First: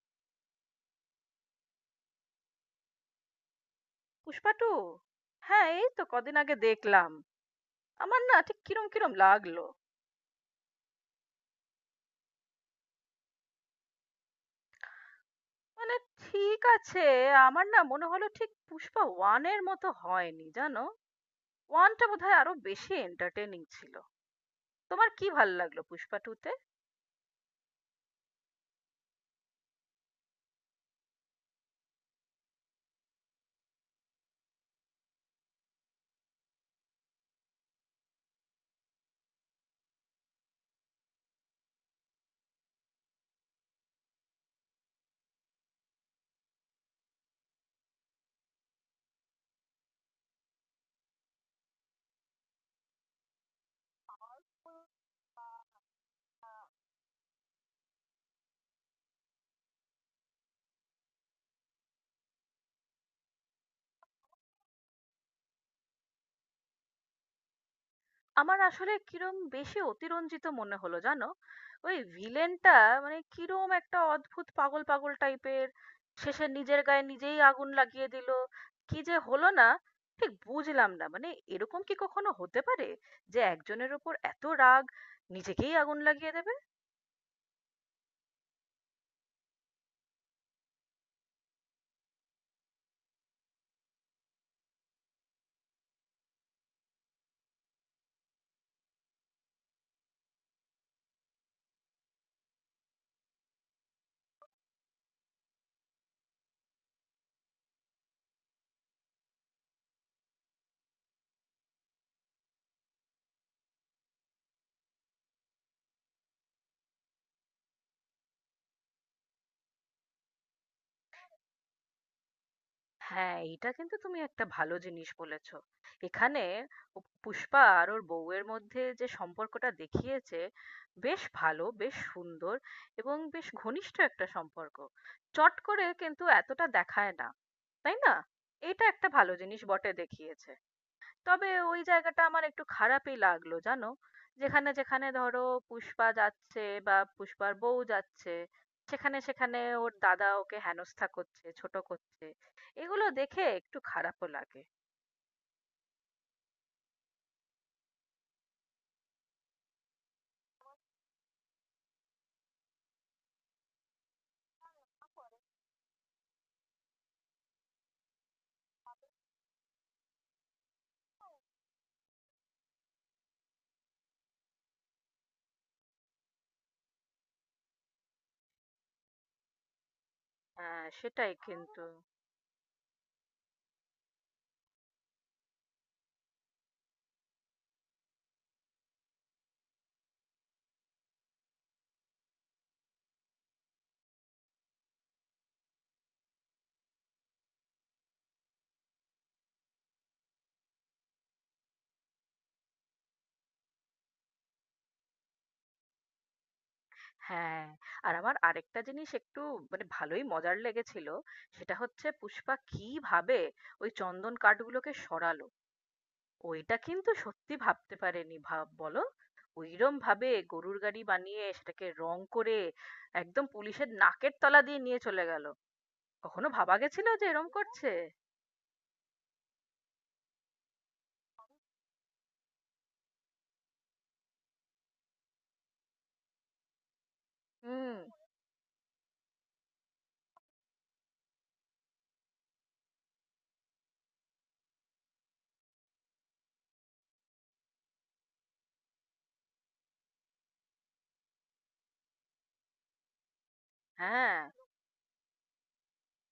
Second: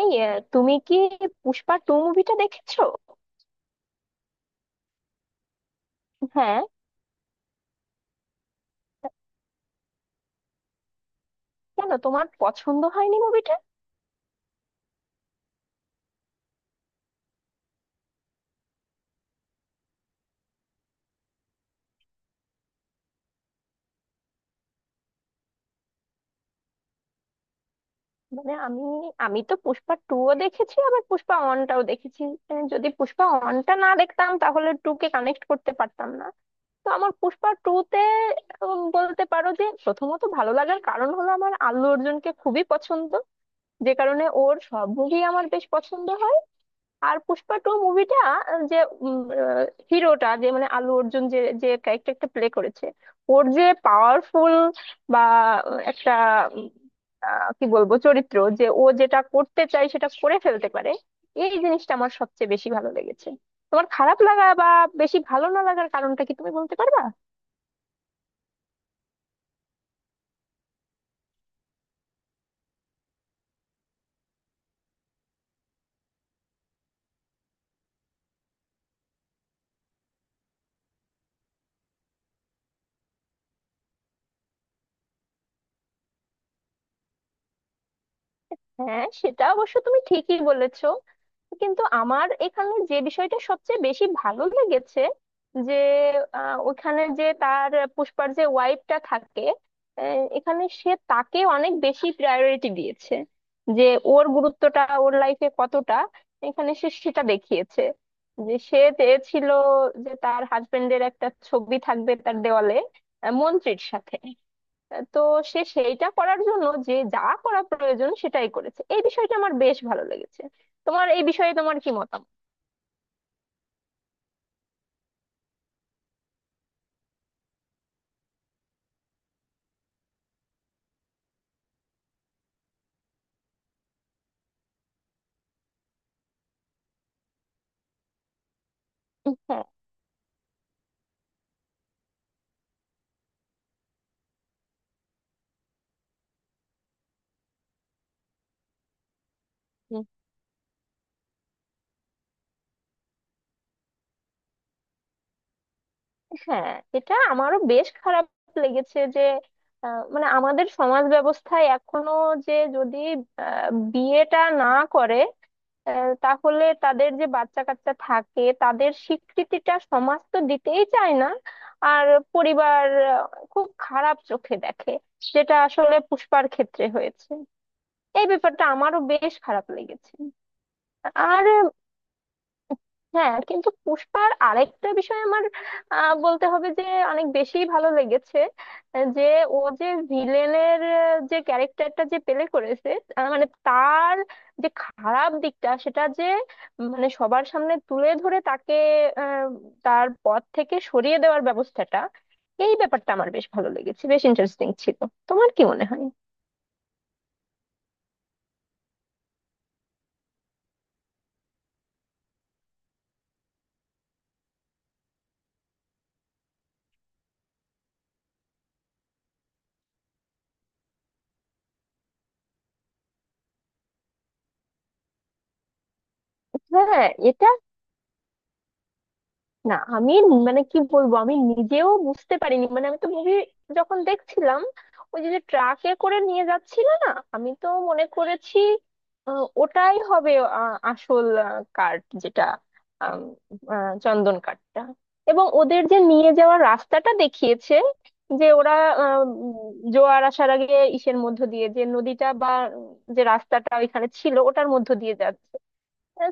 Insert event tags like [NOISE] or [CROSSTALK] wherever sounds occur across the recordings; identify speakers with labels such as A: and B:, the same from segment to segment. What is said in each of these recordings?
A: এই তুমি কি পুষ্পা টু মুভিটা দেখেছো?
B: পুষ্পা টু। হ্যাঁ, এই তো কদিন আগে
A: হ্যাঁ।
B: দেখলাম। আমার না ঠিক কিরম কিরম লাগলো।
A: কেন তোমার পছন্দ হয়নি মুভিটা?
B: মানে ঠিক আছে, আমার না মনে হলো ঠিক পুষ্পা ওয়ান এর মতো হয়নি জানো। ওয়ানটা বোধহয় আরো বেশি এন্টারটেনিং ছিল। তোমার কি ভালো লাগলো পুষ্পা টু তে?
A: মানে আমি আমি তো পুষ্পা টু ও দেখেছি, আবার পুষ্পা ওয়ানটাও দেখেছি। মানে যদি পুষ্পা ওয়ানটা না দেখতাম তাহলে টু কে কানেক্ট করতে পারতাম না। তো আমার পুষ্পা টু তে বলতে পারো যে প্রথমত ভালো লাগার কারণ হলো আমার আল্লু অর্জুনকে খুবই পছন্দ, যে কারণে ওর সব মুভি আমার বেশ পছন্দ হয়। আর পুষ্পা টু মুভিটা, যে হিরোটা, যে মানে আলু অর্জুন যে যে ক্যারেক্টারটা প্লে করেছে, ওর যে পাওয়ারফুল বা একটা উম, কি বলবো চরিত্র, যে ও যেটা করতে চায় সেটা করে ফেলতে পারে, এই জিনিসটা আমার সবচেয়ে বেশি ভালো লেগেছে। তোমার খারাপ লাগা বা বেশি ভালো না লাগার কারণটা কি তুমি বলতে পারবা?
B: আমার আসলে কিরম বেশি অতিরঞ্জিত মনে হলো জানো? ওই ভিলেনটা মানে কিরম একটা অদ্ভুত পাগল পাগল টাইপের, শেষে নিজের গায়ে নিজেই আগুন লাগিয়ে দিল। কি যে হলো না, ঠিক বুঝলাম না। মানে এরকম কি কখনো হতে পারে যে একজনের উপর এত রাগ নিজেকেই আগুন লাগিয়ে দেবে?
A: হ্যাঁ সেটা অবশ্য তুমি ঠিকই বলেছো। কিন্তু আমার এখানে যে বিষয়টা সবচেয়ে বেশি ভালো লেগেছে, যে ওখানে যে তার, পুষ্পার যে ওয়াইফটা থাকে, এখানে সে তাকে অনেক বেশি প্রায়োরিটি দিয়েছে। যে ওর গুরুত্বটা ওর লাইফে কতটা এখানে সে সেটা দেখিয়েছে। যে সে চেয়েছিল যে তার হাজবেন্ডের একটা ছবি থাকবে তার দেওয়ালে মন্ত্রীর সাথে। তো সে সেইটা করার জন্য যে যা করা প্রয়োজন সেটাই করেছে, এই বিষয়টা আমার বেশ ভালো লেগেছে। তোমার এই বিষয়ে তোমার কি মতামত?
B: হ্যাঁ, এটা কিন্তু তুমি একটা ভালো জিনিস বলেছ। এখানে পুষ্পা আর ওর বউয়ের মধ্যে যে সম্পর্কটা দেখিয়েছে, বেশ ভালো, বেশ সুন্দর এবং বেশ ঘনিষ্ঠ একটা সম্পর্ক। চট করে কিন্তু এতটা দেখায় না। তাই না? এটা একটা ভালো জিনিস
A: হ্যাঁ।
B: বটে দেখিয়েছে। তবে ওই জায়গাটা আমার একটু খারাপই লাগলো জানো? যেখানে যেখানে ধরো পুষ্পা যাচ্ছে বা পুষ্পার বউ যাচ্ছে, সেখানে সেখানে ওর
A: হুম।
B: দাদা ওকে হেনস্থা করছে, ছোট করছে। এগুলো দেখে একটু খারাপও লাগে।
A: হ্যাঁ, এটা আমারও বেশ খারাপ লেগেছে যে মানে আমাদের সমাজ ব্যবস্থায় এখনো, যে যদি আহ, বিয়েটা না করে তাহলে তাদের যে বাচ্চা কাচ্চা থাকে তাদের স্বীকৃতিটা সমাজ তো দিতেই চায় না। আর পরিবার খুব খারাপ চোখে দেখে, যেটা আসলে পুষ্পার ক্ষেত্রে হয়েছে, এই ব্যাপারটা আমারও বেশ খারাপ লেগেছে।
B: হ্যাঁ, সেটাই
A: আর
B: কিন্তু।
A: হ্যাঁ, কিন্তু পুষ্পার আরেকটা বিষয় আমার বলতে হবে যে অনেক বেশি ভালো লেগেছে, যে ও যে ভিলেনের যে ক্যারেক্টারটা যে প্লে করেছে, মানে তার যে খারাপ দিকটা সেটা যে মানে সবার সামনে তুলে ধরে তাকে আহ, তার পথ থেকে সরিয়ে দেওয়ার ব্যবস্থাটা, এই ব্যাপারটা আমার বেশ ভালো লেগেছে, বেশ ইন্টারেস্টিং ছিল। তোমার কি মনে হয়?
B: হ্যাঁ, আর আমার আরেকটা জিনিস একটু মানে ভালোই মজার লেগেছিল। সেটা হচ্ছে পুষ্পা কিভাবে ওই চন্দন কাঠগুলোকে সরালো। ওইটা কিন্তু সত্যি ভাবতে পারেনি, ভাব বলো। ওইরম ভাবে গরুর গাড়ি বানিয়ে সেটাকে রং করে একদম পুলিশের নাকের তলা দিয়ে নিয়ে চলে গেল। কখনো ভাবা গেছিল
A: হ্যাঁ
B: যে এরম
A: এটা,
B: করছে?
A: না আমি মানে কি বলবো, আমি নিজেও বুঝতে পারিনি। মানে আমি তো মুভি যখন দেখছিলাম, ওই যে ট্রাকে করে নিয়ে যাচ্ছিল না, আমি তো
B: হুম।
A: মনে করেছি ওটাই হবে আসল কার্ড, যেটা আম, চন্দন কাঠটা, এবং ওদের যে নিয়ে যাওয়ার রাস্তাটা দেখিয়েছে যে ওরা আহ, উম, জোয়ার আসার আগে ইসের মধ্য দিয়ে যে নদীটা বা যে রাস্তাটা ওইখানে ছিল
B: হ্যাঁ।
A: ওটার মধ্য দিয়ে যাচ্ছে।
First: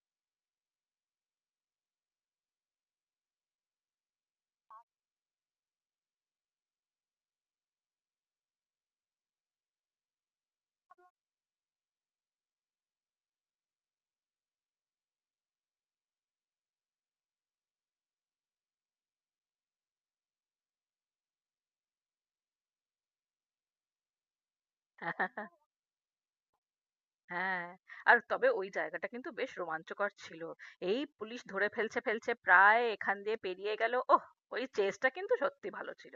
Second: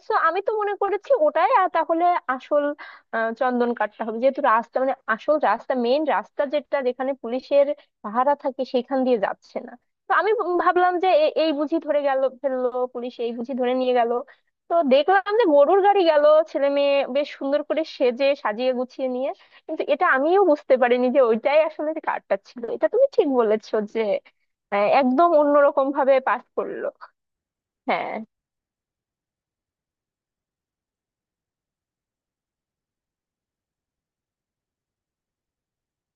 A: সো আমি তো মনে করেছি ওটাই, আর তাহলে আসল চন্দন কাঠটা হবে, যেহেতু রাস্তা মানে আসল রাস্তা, মেইন রাস্তা যেটা, যেখানে পুলিশের পাহারা থাকে সেখান দিয়ে যাচ্ছে না। তো আমি ভাবলাম যে এই বুঝি ধরে গেল, ফেললো পুলিশ, এই বুঝি ধরে নিয়ে গেল। তো দেখলাম যে গরুর গাড়ি গেল, ছেলে মেয়ে বেশ সুন্দর করে সেজে সাজিয়ে গুছিয়ে নিয়ে। কিন্তু এটা আমিও বুঝতে পারিনি যে ওইটাই আসলে যে কাঠটা ছিল। এটা তুমি ঠিক বলেছো যে একদম
B: [LAUGHS]
A: অন্যরকম ভাবে পাঠ করলো।
B: হ্যাঁ, আর
A: হ্যাঁ।
B: তবে ওই জায়গাটা কিন্তু বেশ রোমাঞ্চকর ছিল। এই পুলিশ ধরে ফেলছে ফেলছে, প্রায় এখান দিয়ে পেরিয়ে গেল, ওহ! ওই চেজটা কিন্তু সত্যি ভালো ছিল।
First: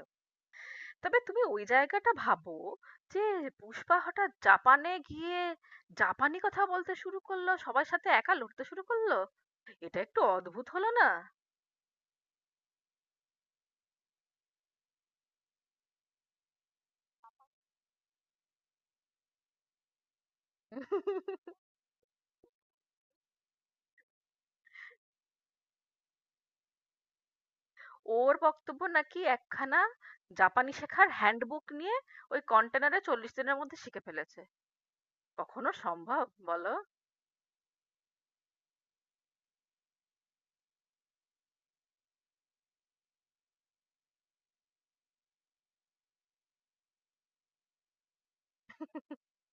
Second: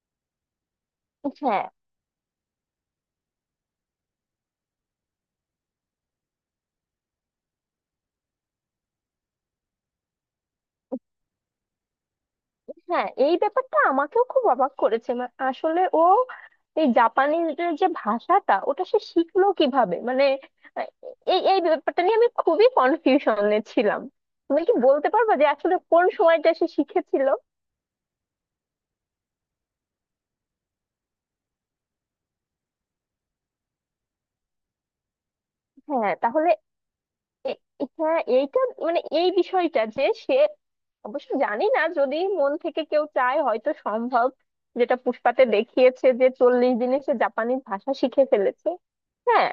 B: তবে তুমি ওই
A: হ্যাঁ।
B: জায়গাটা ভাবো, যে পুষ্পা হঠাৎ জাপানে গিয়ে জাপানি কথা বলতে শুরু করলো, সবার সাথে একা লড়তে শুরু করলো। এটা একটু অদ্ভুত হলো না?
A: হ্যাঁ, এই ব্যাপারটা আমাকেও খুব অবাক করেছে। আসলে ও এই জাপানিজদের যে ভাষাটা ওটা সে শিখলো কিভাবে মানে আহ, এই এই ব্যাপারটা নিয়ে আমি খুবই কনফিউশনে ছিলাম। তুমি কি বলতে পারবে যে আসলে কোন সময়টা সে শিখেছিল?
B: ওর বক্তব্য নাকি একখানা জাপানি শেখার হ্যান্ডবুক নিয়ে ওই কন্টেনারে 40 দিনের মধ্যে শিখে ফেলেছে। কখনো
A: হ্যাঁ
B: সম্ভব
A: তাহলে
B: বলো?
A: এ- হ্যাঁ এইটা মানে এই বিষয়টা যে সে, অবশ্য জানি না, যদি মন থেকে কেউ চায় হয়তো সম্ভব। যেটা পুষ্পাতে দেখিয়েছে যে 40 দিনে সে জাপানিজ ভাষা শিখে ফেলেছে। হ্যাঁ।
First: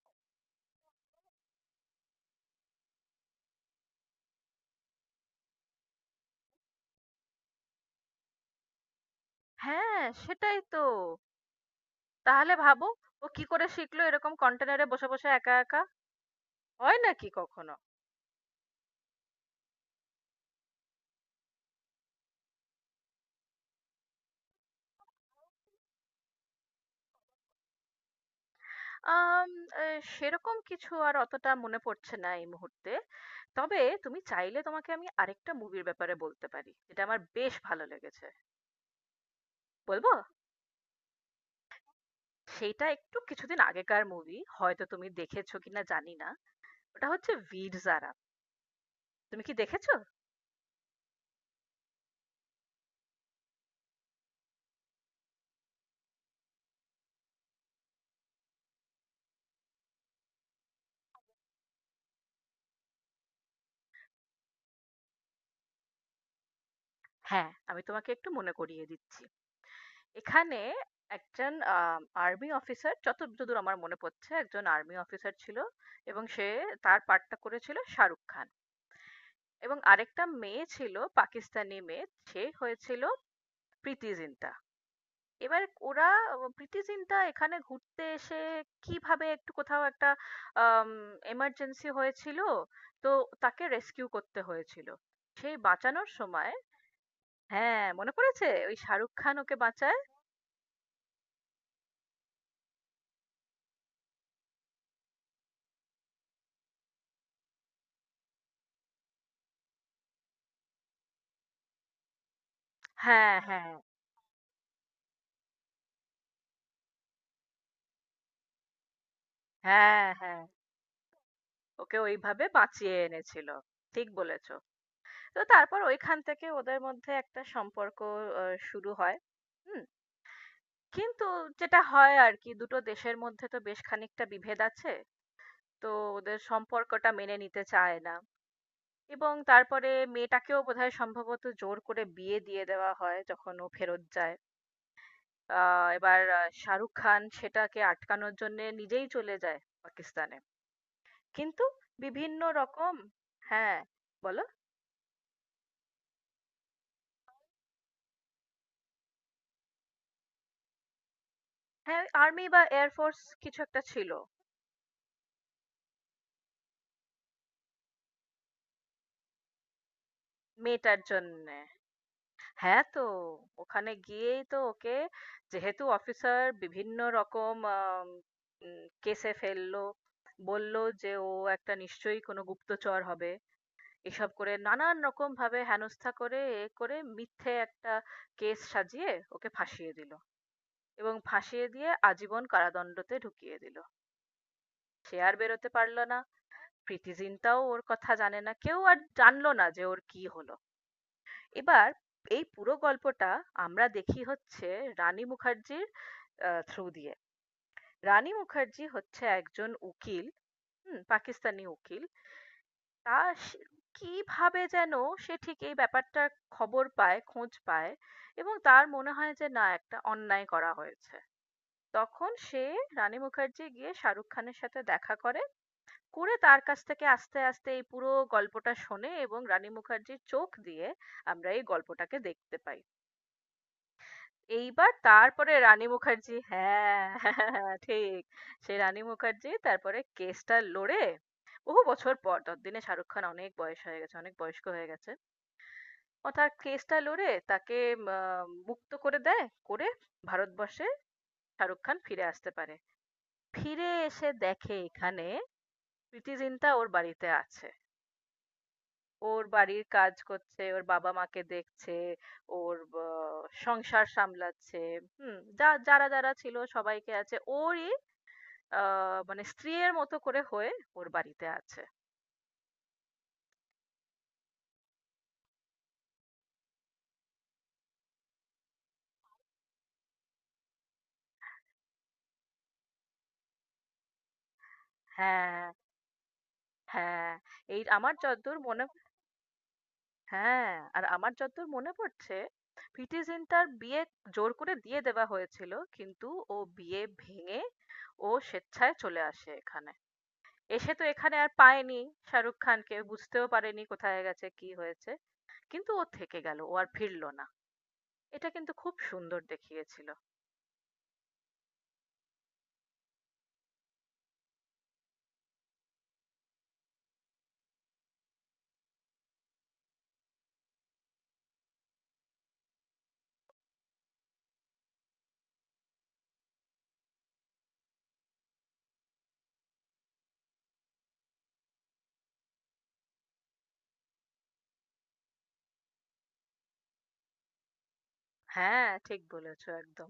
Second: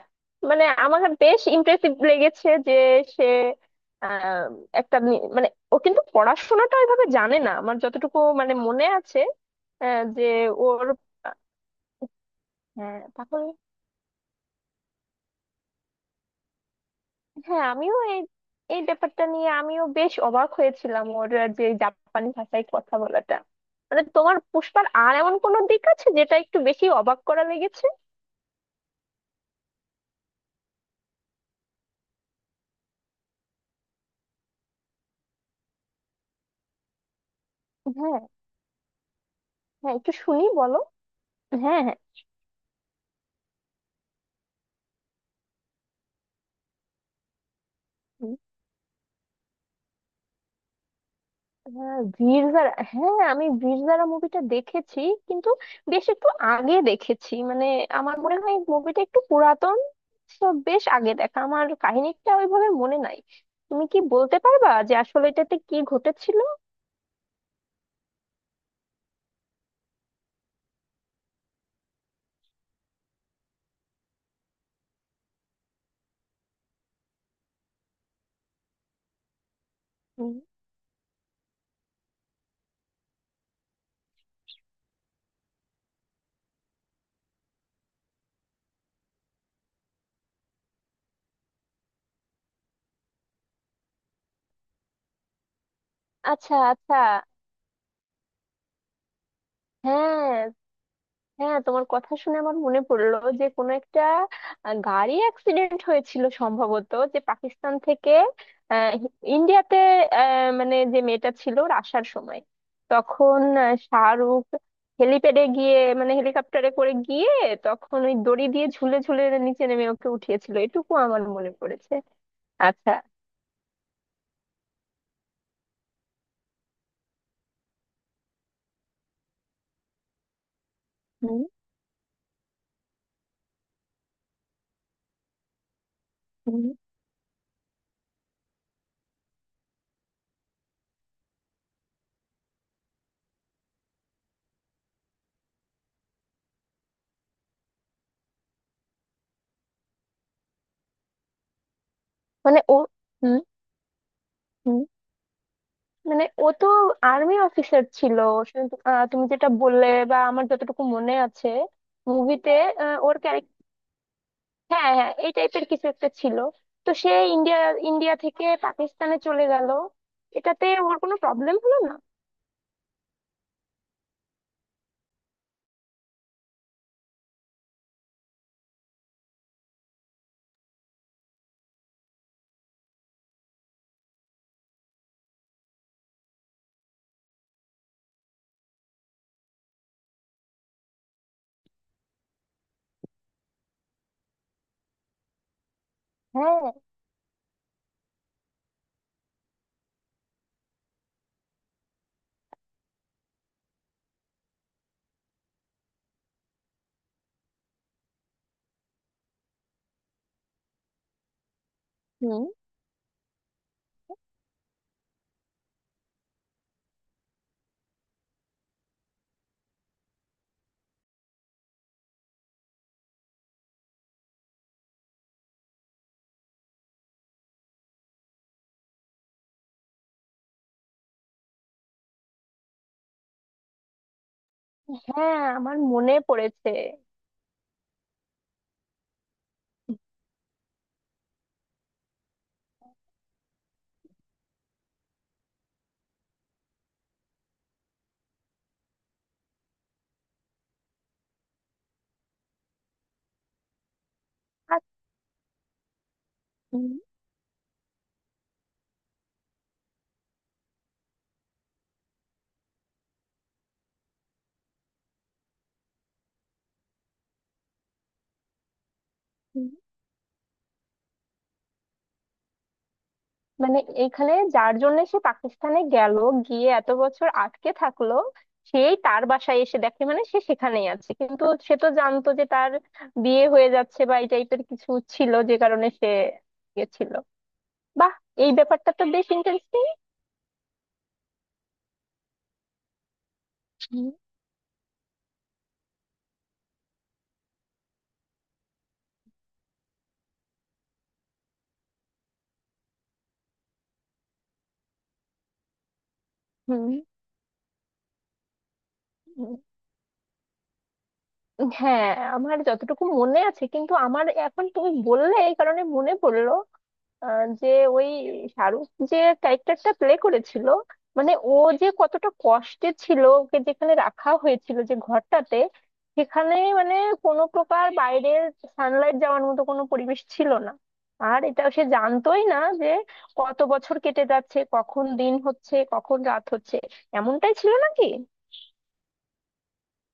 A: মানে আমার বেশ ইমপ্রেসিভ লেগেছে যে সে আহ, একটা মানে, ও কিন্তু পড়াশোনাটা ওইভাবে জানে না আমার যতটুকু মানে মনে আছে,
B: হ্যাঁ,
A: যে
B: সেটাই তো।
A: ওর আহ,
B: তাহলে ভাবো,
A: হ্যাঁ।
B: ও কি করে শিখলো এরকম কন্টেনারে বসে বসে একা একা? হয় নাকি
A: হ্যাঁ
B: কখনো?
A: আমিও এই এই ব্যাপারটা নিয়ে আমিও বেশ অবাক হয়েছিলাম, ওর যে জাপানি ভাষায় কথা বলাটা। মানে তোমার পুষ্পার আর এমন কোনো দিক আছে যেটা একটু বেশি অবাক করা লেগেছে?
B: আম আ সেরকম কিছু আর অতটা মনে পড়ছে না এই মুহূর্তে। তবে তুমি চাইলে তোমাকে আমি আরেকটা মুভির ব্যাপারে বলতে পারি। এটা আমার বেশ ভালো
A: হ্যাঁ।
B: লেগেছে।
A: হ্যাঁ,
B: বলবো?
A: একটু শুনি বলো। হ্যাঁ, হ্যাঁ।
B: সেইটা একটু কিছুদিন আগেকার মুভি। হয়তো তুমি দেখেছো কিনা জানি না। ওটা হচ্ছে 'বীর জারা'।
A: উম,
B: তুমি কি দেখেছো?
A: হ্যাঁ বীর জারা, হ্যাঁ আমি বীর জারা মুভিটা দেখেছি কিন্তু বেশ একটু আগে দেখেছি মানে, আমার মনে হয় মুভিটা একটু পুরাতন, তো বেশ আগে দেখা আমার, কাহিনীটা ওইভাবে মনে নাই। তুমি কি বলতে পারবা যে আসলে এটাতে কি ঘটেছিল?
B: হ্যাঁ, আমি তোমাকে একটু মনে করিয়ে দিচ্ছি। এখানে একজন আ আর্মি অফিসার, যতদূর আমার মনে পড়ছে একজন আর্মি অফিসার ছিল এবং সে, তার পার্টটা করেছিল শাহরুখ খান। এবং আরেকটা মেয়ে ছিল, পাকিস্তানি মেয়ে, সে হয়েছিল প্রীতি জিন্টা। এবার ওরা, প্রীতি জিন্টা এখানে ঘুরতে এসে কিভাবে একটু কোথাও একটা এমার্জেন্সি হয়েছিল, তো তাকে রেস্কিউ করতে হয়েছিল। সেই বাঁচানোর সময়,
A: আচ্ছা, আচ্ছা।
B: হ্যাঁ মনে পড়েছে, ওই শাহরুখ খান ওকে বাঁচায়।
A: হ্যাঁ। হ্যাঁ তোমার কথা শুনে আমার মনে পড়লো যে কোনো একটা গাড়ি অ্যাক্সিডেন্ট হয়েছিল সম্ভবত, যে পাকিস্তান থেকে আহ, ইন্ডিয়াতে, মানে যে মেয়েটা ছিল ওর আসার সময়।
B: হ্যাঁ,
A: তখন
B: হ্যাঁ,
A: শাহরুখ হেলিপ্যাডে গিয়ে মানে হেলিকপ্টারে করে গিয়ে, তখন ওই দড়ি দিয়ে ঝুলে ঝুলে নিচে নেমে
B: হ্যাঁ,
A: ওকে
B: হ্যাঁ,
A: উঠিয়েছিল, এটুকু আমার মনে পড়েছে।
B: ওকে ওইভাবে
A: আচ্ছা।
B: বাঁচিয়ে এনেছিল। ঠিক বলেছো। তো তারপর ওইখান থেকে ওদের মধ্যে একটা সম্পর্ক শুরু হয়। হুম। কিন্তু
A: হুম।
B: যেটা হয় আর কি, দুটো দেশের মধ্যে তো বেশ খানিকটা বিভেদ আছে। তো ওদের
A: হুম,
B: সম্পর্কটা মেনে নিতে চায় না। এবং তারপরে মেয়েটাকেও বোধহয় সম্ভবত জোর করে বিয়ে দিয়ে দেওয়া হয় যখন ও ফেরত যায়। এবার শাহরুখ খান সেটাকে আটকানোর জন্য নিজেই চলে যায় পাকিস্তানে। কিন্তু বিভিন্ন
A: মানে ও।
B: রকম,
A: হুম।
B: হ্যাঁ, বলো।
A: হুম, মানে ও তো আর্মি অফিসার ছিল, তুমি যেটা বললে বা আমার যতটুকু মনে আছে
B: হ্যাঁ, আর্মি
A: মুভিতে
B: বা এয়ার
A: ওর
B: ফোর্স
A: ক্যারেক্টার।
B: কিছু একটা ছিল,
A: হ্যাঁ, হ্যাঁ এই টাইপের কিছু একটা ছিল। তো সে ইন্ডিয়া, ইন্ডিয়া থেকে পাকিস্তানে চলে গেল, এটাতে ওর
B: মেয়েটার
A: কোনো প্রবলেম
B: জন্যে।
A: হলো না।
B: হ্যাঁ, তো ওখানে গিয়েই তো ওকে, যেহেতু অফিসার, বিভিন্ন রকম কেসে ফেললো। বলল যে ও একটা নিশ্চয়ই কোনো গুপ্তচর হবে, এসব করে নানান রকম ভাবে হেনস্থা করে, এ করে মিথ্যে একটা কেস সাজিয়ে ওকে ফাঁসিয়ে দিল। এবং ফাঁসিয়ে দিয়ে আজীবন কারাদণ্ডতে ঢুকিয়ে দিল, সে আর বেরোতে পারলো না।
A: হ্যাঁ।
B: প্রীতি জিন্টাও ওর কথা জানে না, কেউ আর জানলো না যে ওর কি হলো। এবার এই পুরো গল্পটা আমরা দেখি হচ্ছে রানী মুখার্জির থ্রু দিয়ে। রানী মুখার্জি হচ্ছে একজন উকিল, হুম, পাকিস্তানি উকিল।
A: হুম।
B: তা সে- কিভাবে যেন সে ঠিক এই ব্যাপারটার খবর পায়, খোঁজ পায়। এবং তার মনে হয় যে না, একটা অন্যায় করা হয়েছে। তখন সে, রানী মুখার্জি গিয়ে শাহরুখ খানের সাথে দেখা করে, করে তার কাছ থেকে আস্তে আস্তে এই পুরো গল্পটা শোনে। এবং রানী মুখার্জির চোখ দিয়ে আমরা এই গল্পটাকে দেখতে পাই। এইবার
A: হ্যাঁ
B: তারপরে
A: আমার
B: রানী
A: মনে
B: মুখার্জি,
A: পড়েছে।
B: হ্যাঁ [LAUGHS] ঠিক। সেই রানী মুখার্জি তারপরে কেসটা লড়ে। বহু বছর পর, ততদিনে শাহরুখ খান অনেক বয়স হয়ে গেছে, অনেক বয়স্ক হয়ে গেছে। ও তার কেসটা লড়ে তাকে মুক্ত করে দেয়, করে ভারতবর্ষে শাহরুখ খান ফিরে আসতে পারে। ফিরে এসে দেখে
A: আর
B: এখানে প্রীতি জিন্টা
A: হুম,
B: ওর বাড়িতে আছে। ওর বাড়ির কাজ করছে, ওর বাবা মা কে দেখছে, ওর সংসার সামলাচ্ছে, হম, যা যারা যারা ছিল সবাইকে আছে ওরই মানে স্ত্রীয়ের মতো করে হয়ে ওর বাড়িতে আছে।
A: মানে এইখানে যার জন্য সে পাকিস্তানে গেল, গিয়ে এত বছর আটকে থাকলো, সেই তার বাসায় এসে দেখে মানে সে সেখানেই আছে, কিন্তু সে তো জানতো যে তার বিয়ে হয়ে যাচ্ছে বা এই টাইপের কিছু ছিল যে
B: হ্যাঁ,
A: কারণে সে গেছিল।
B: হ্যাঁ, এই
A: বাহ,
B: আমার
A: এই
B: যতদূর মনে।
A: ব্যাপারটা তো বেশ ইন্টারেস্টিং।
B: হ্যাঁ, আর আমার যতদূর মনে পড়ছে প্রীতি জিন্টার বিয়ে
A: হুম,
B: জোর করে দিয়ে দেওয়া হয়েছিল, কিন্তু ও বিয়ে ভেঙে, ও স্বেচ্ছায় চলে আসে এখানে। এসে তো এখানে আর পায়নি শাহরুখ খানকে, বুঝতেও পারেনি কোথায় গেছে কি হয়েছে। কিন্তু ও থেকে গেল, ও
A: হুম।
B: আর ফিরলো না। এটা কিন্তু খুব সুন্দর দেখিয়েছিল।
A: হ্যাঁ আমার যতটুকু মনে আছে, কিন্তু আমার এখন তুমি বললে এই কারণে মনে পড়লো যে ওই শাহরুখ যে ক্যারেক্টারটা প্লে করেছিল, মানে ও যে কতটা কষ্টে ছিল, ওকে যেখানে রাখা হয়েছিল যে ঘরটাতে সেখানে মানে কোনো প্রকার বাইরের সানলাইট যাওয়ার মতো কোনো পরিবেশ ছিল না, আর এটা সে জানতোই না যে কত বছর কেটে যাচ্ছে, কখন দিন হচ্ছে কখন রাত হচ্ছে। এমনটাই ছিল নাকি?
B: হ্যাঁ, ঠিক বলেছো একদম।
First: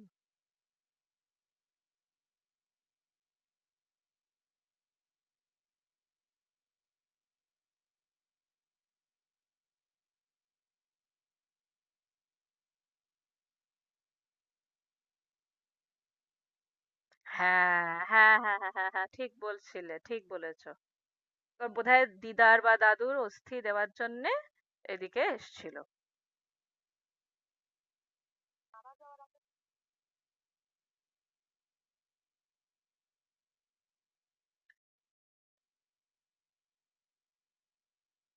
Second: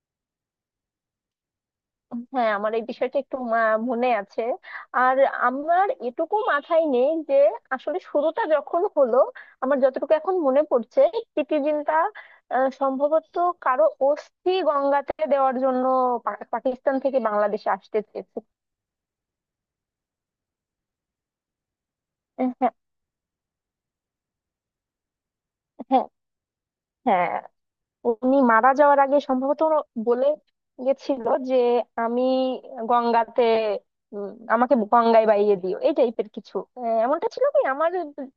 A: হ্যাঁ আমার এই বিষয়টা একটু মনে আছে। আর আমার এটুকু মাথায় নেই যে আসলে শুরুটা যখন হলো, আমার যতটুকু এখন মনে পড়ছে, প্রিতিজিন্তা সম্ভবত কারো অস্থি গঙ্গাতে দেওয়ার জন্য পাকিস্তান থেকে বাংলাদেশে
B: হ্যাঁ,
A: আসতে চেয়েছে।
B: হ্যাঁ, হ্যাঁ, হ্যাঁ, হ্যাঁ, হ্যাঁ, ঠিক বলছিলে, ঠিক বলেছো। ওর বোধহয়
A: হ্যাঁ,
B: দিদার
A: হ্যাঁ,
B: বা দাদুর অস্থি দেওয়ার জন্যে এদিকে এসেছিল।
A: হ্যাঁ, হ্যাঁ। উনি মারা যাওয়ার আগে সম্ভবত উনি বলে গেছিল যে আমি গঙ্গাতে উম, আমাকে গঙ্গায় বাইয়ে দিও এই টাইপের কিছু, এমনটা ছিল কি আমার,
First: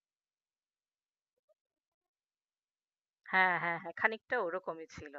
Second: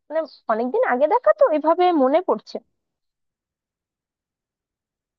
A: মানে অনেকদিন আগে দেখা তো এভাবে মনে পড়ছে।
B: হ্যাঁ, হ্যাঁ, হ্যাঁ, খানিকটা ওরকমই ছিল।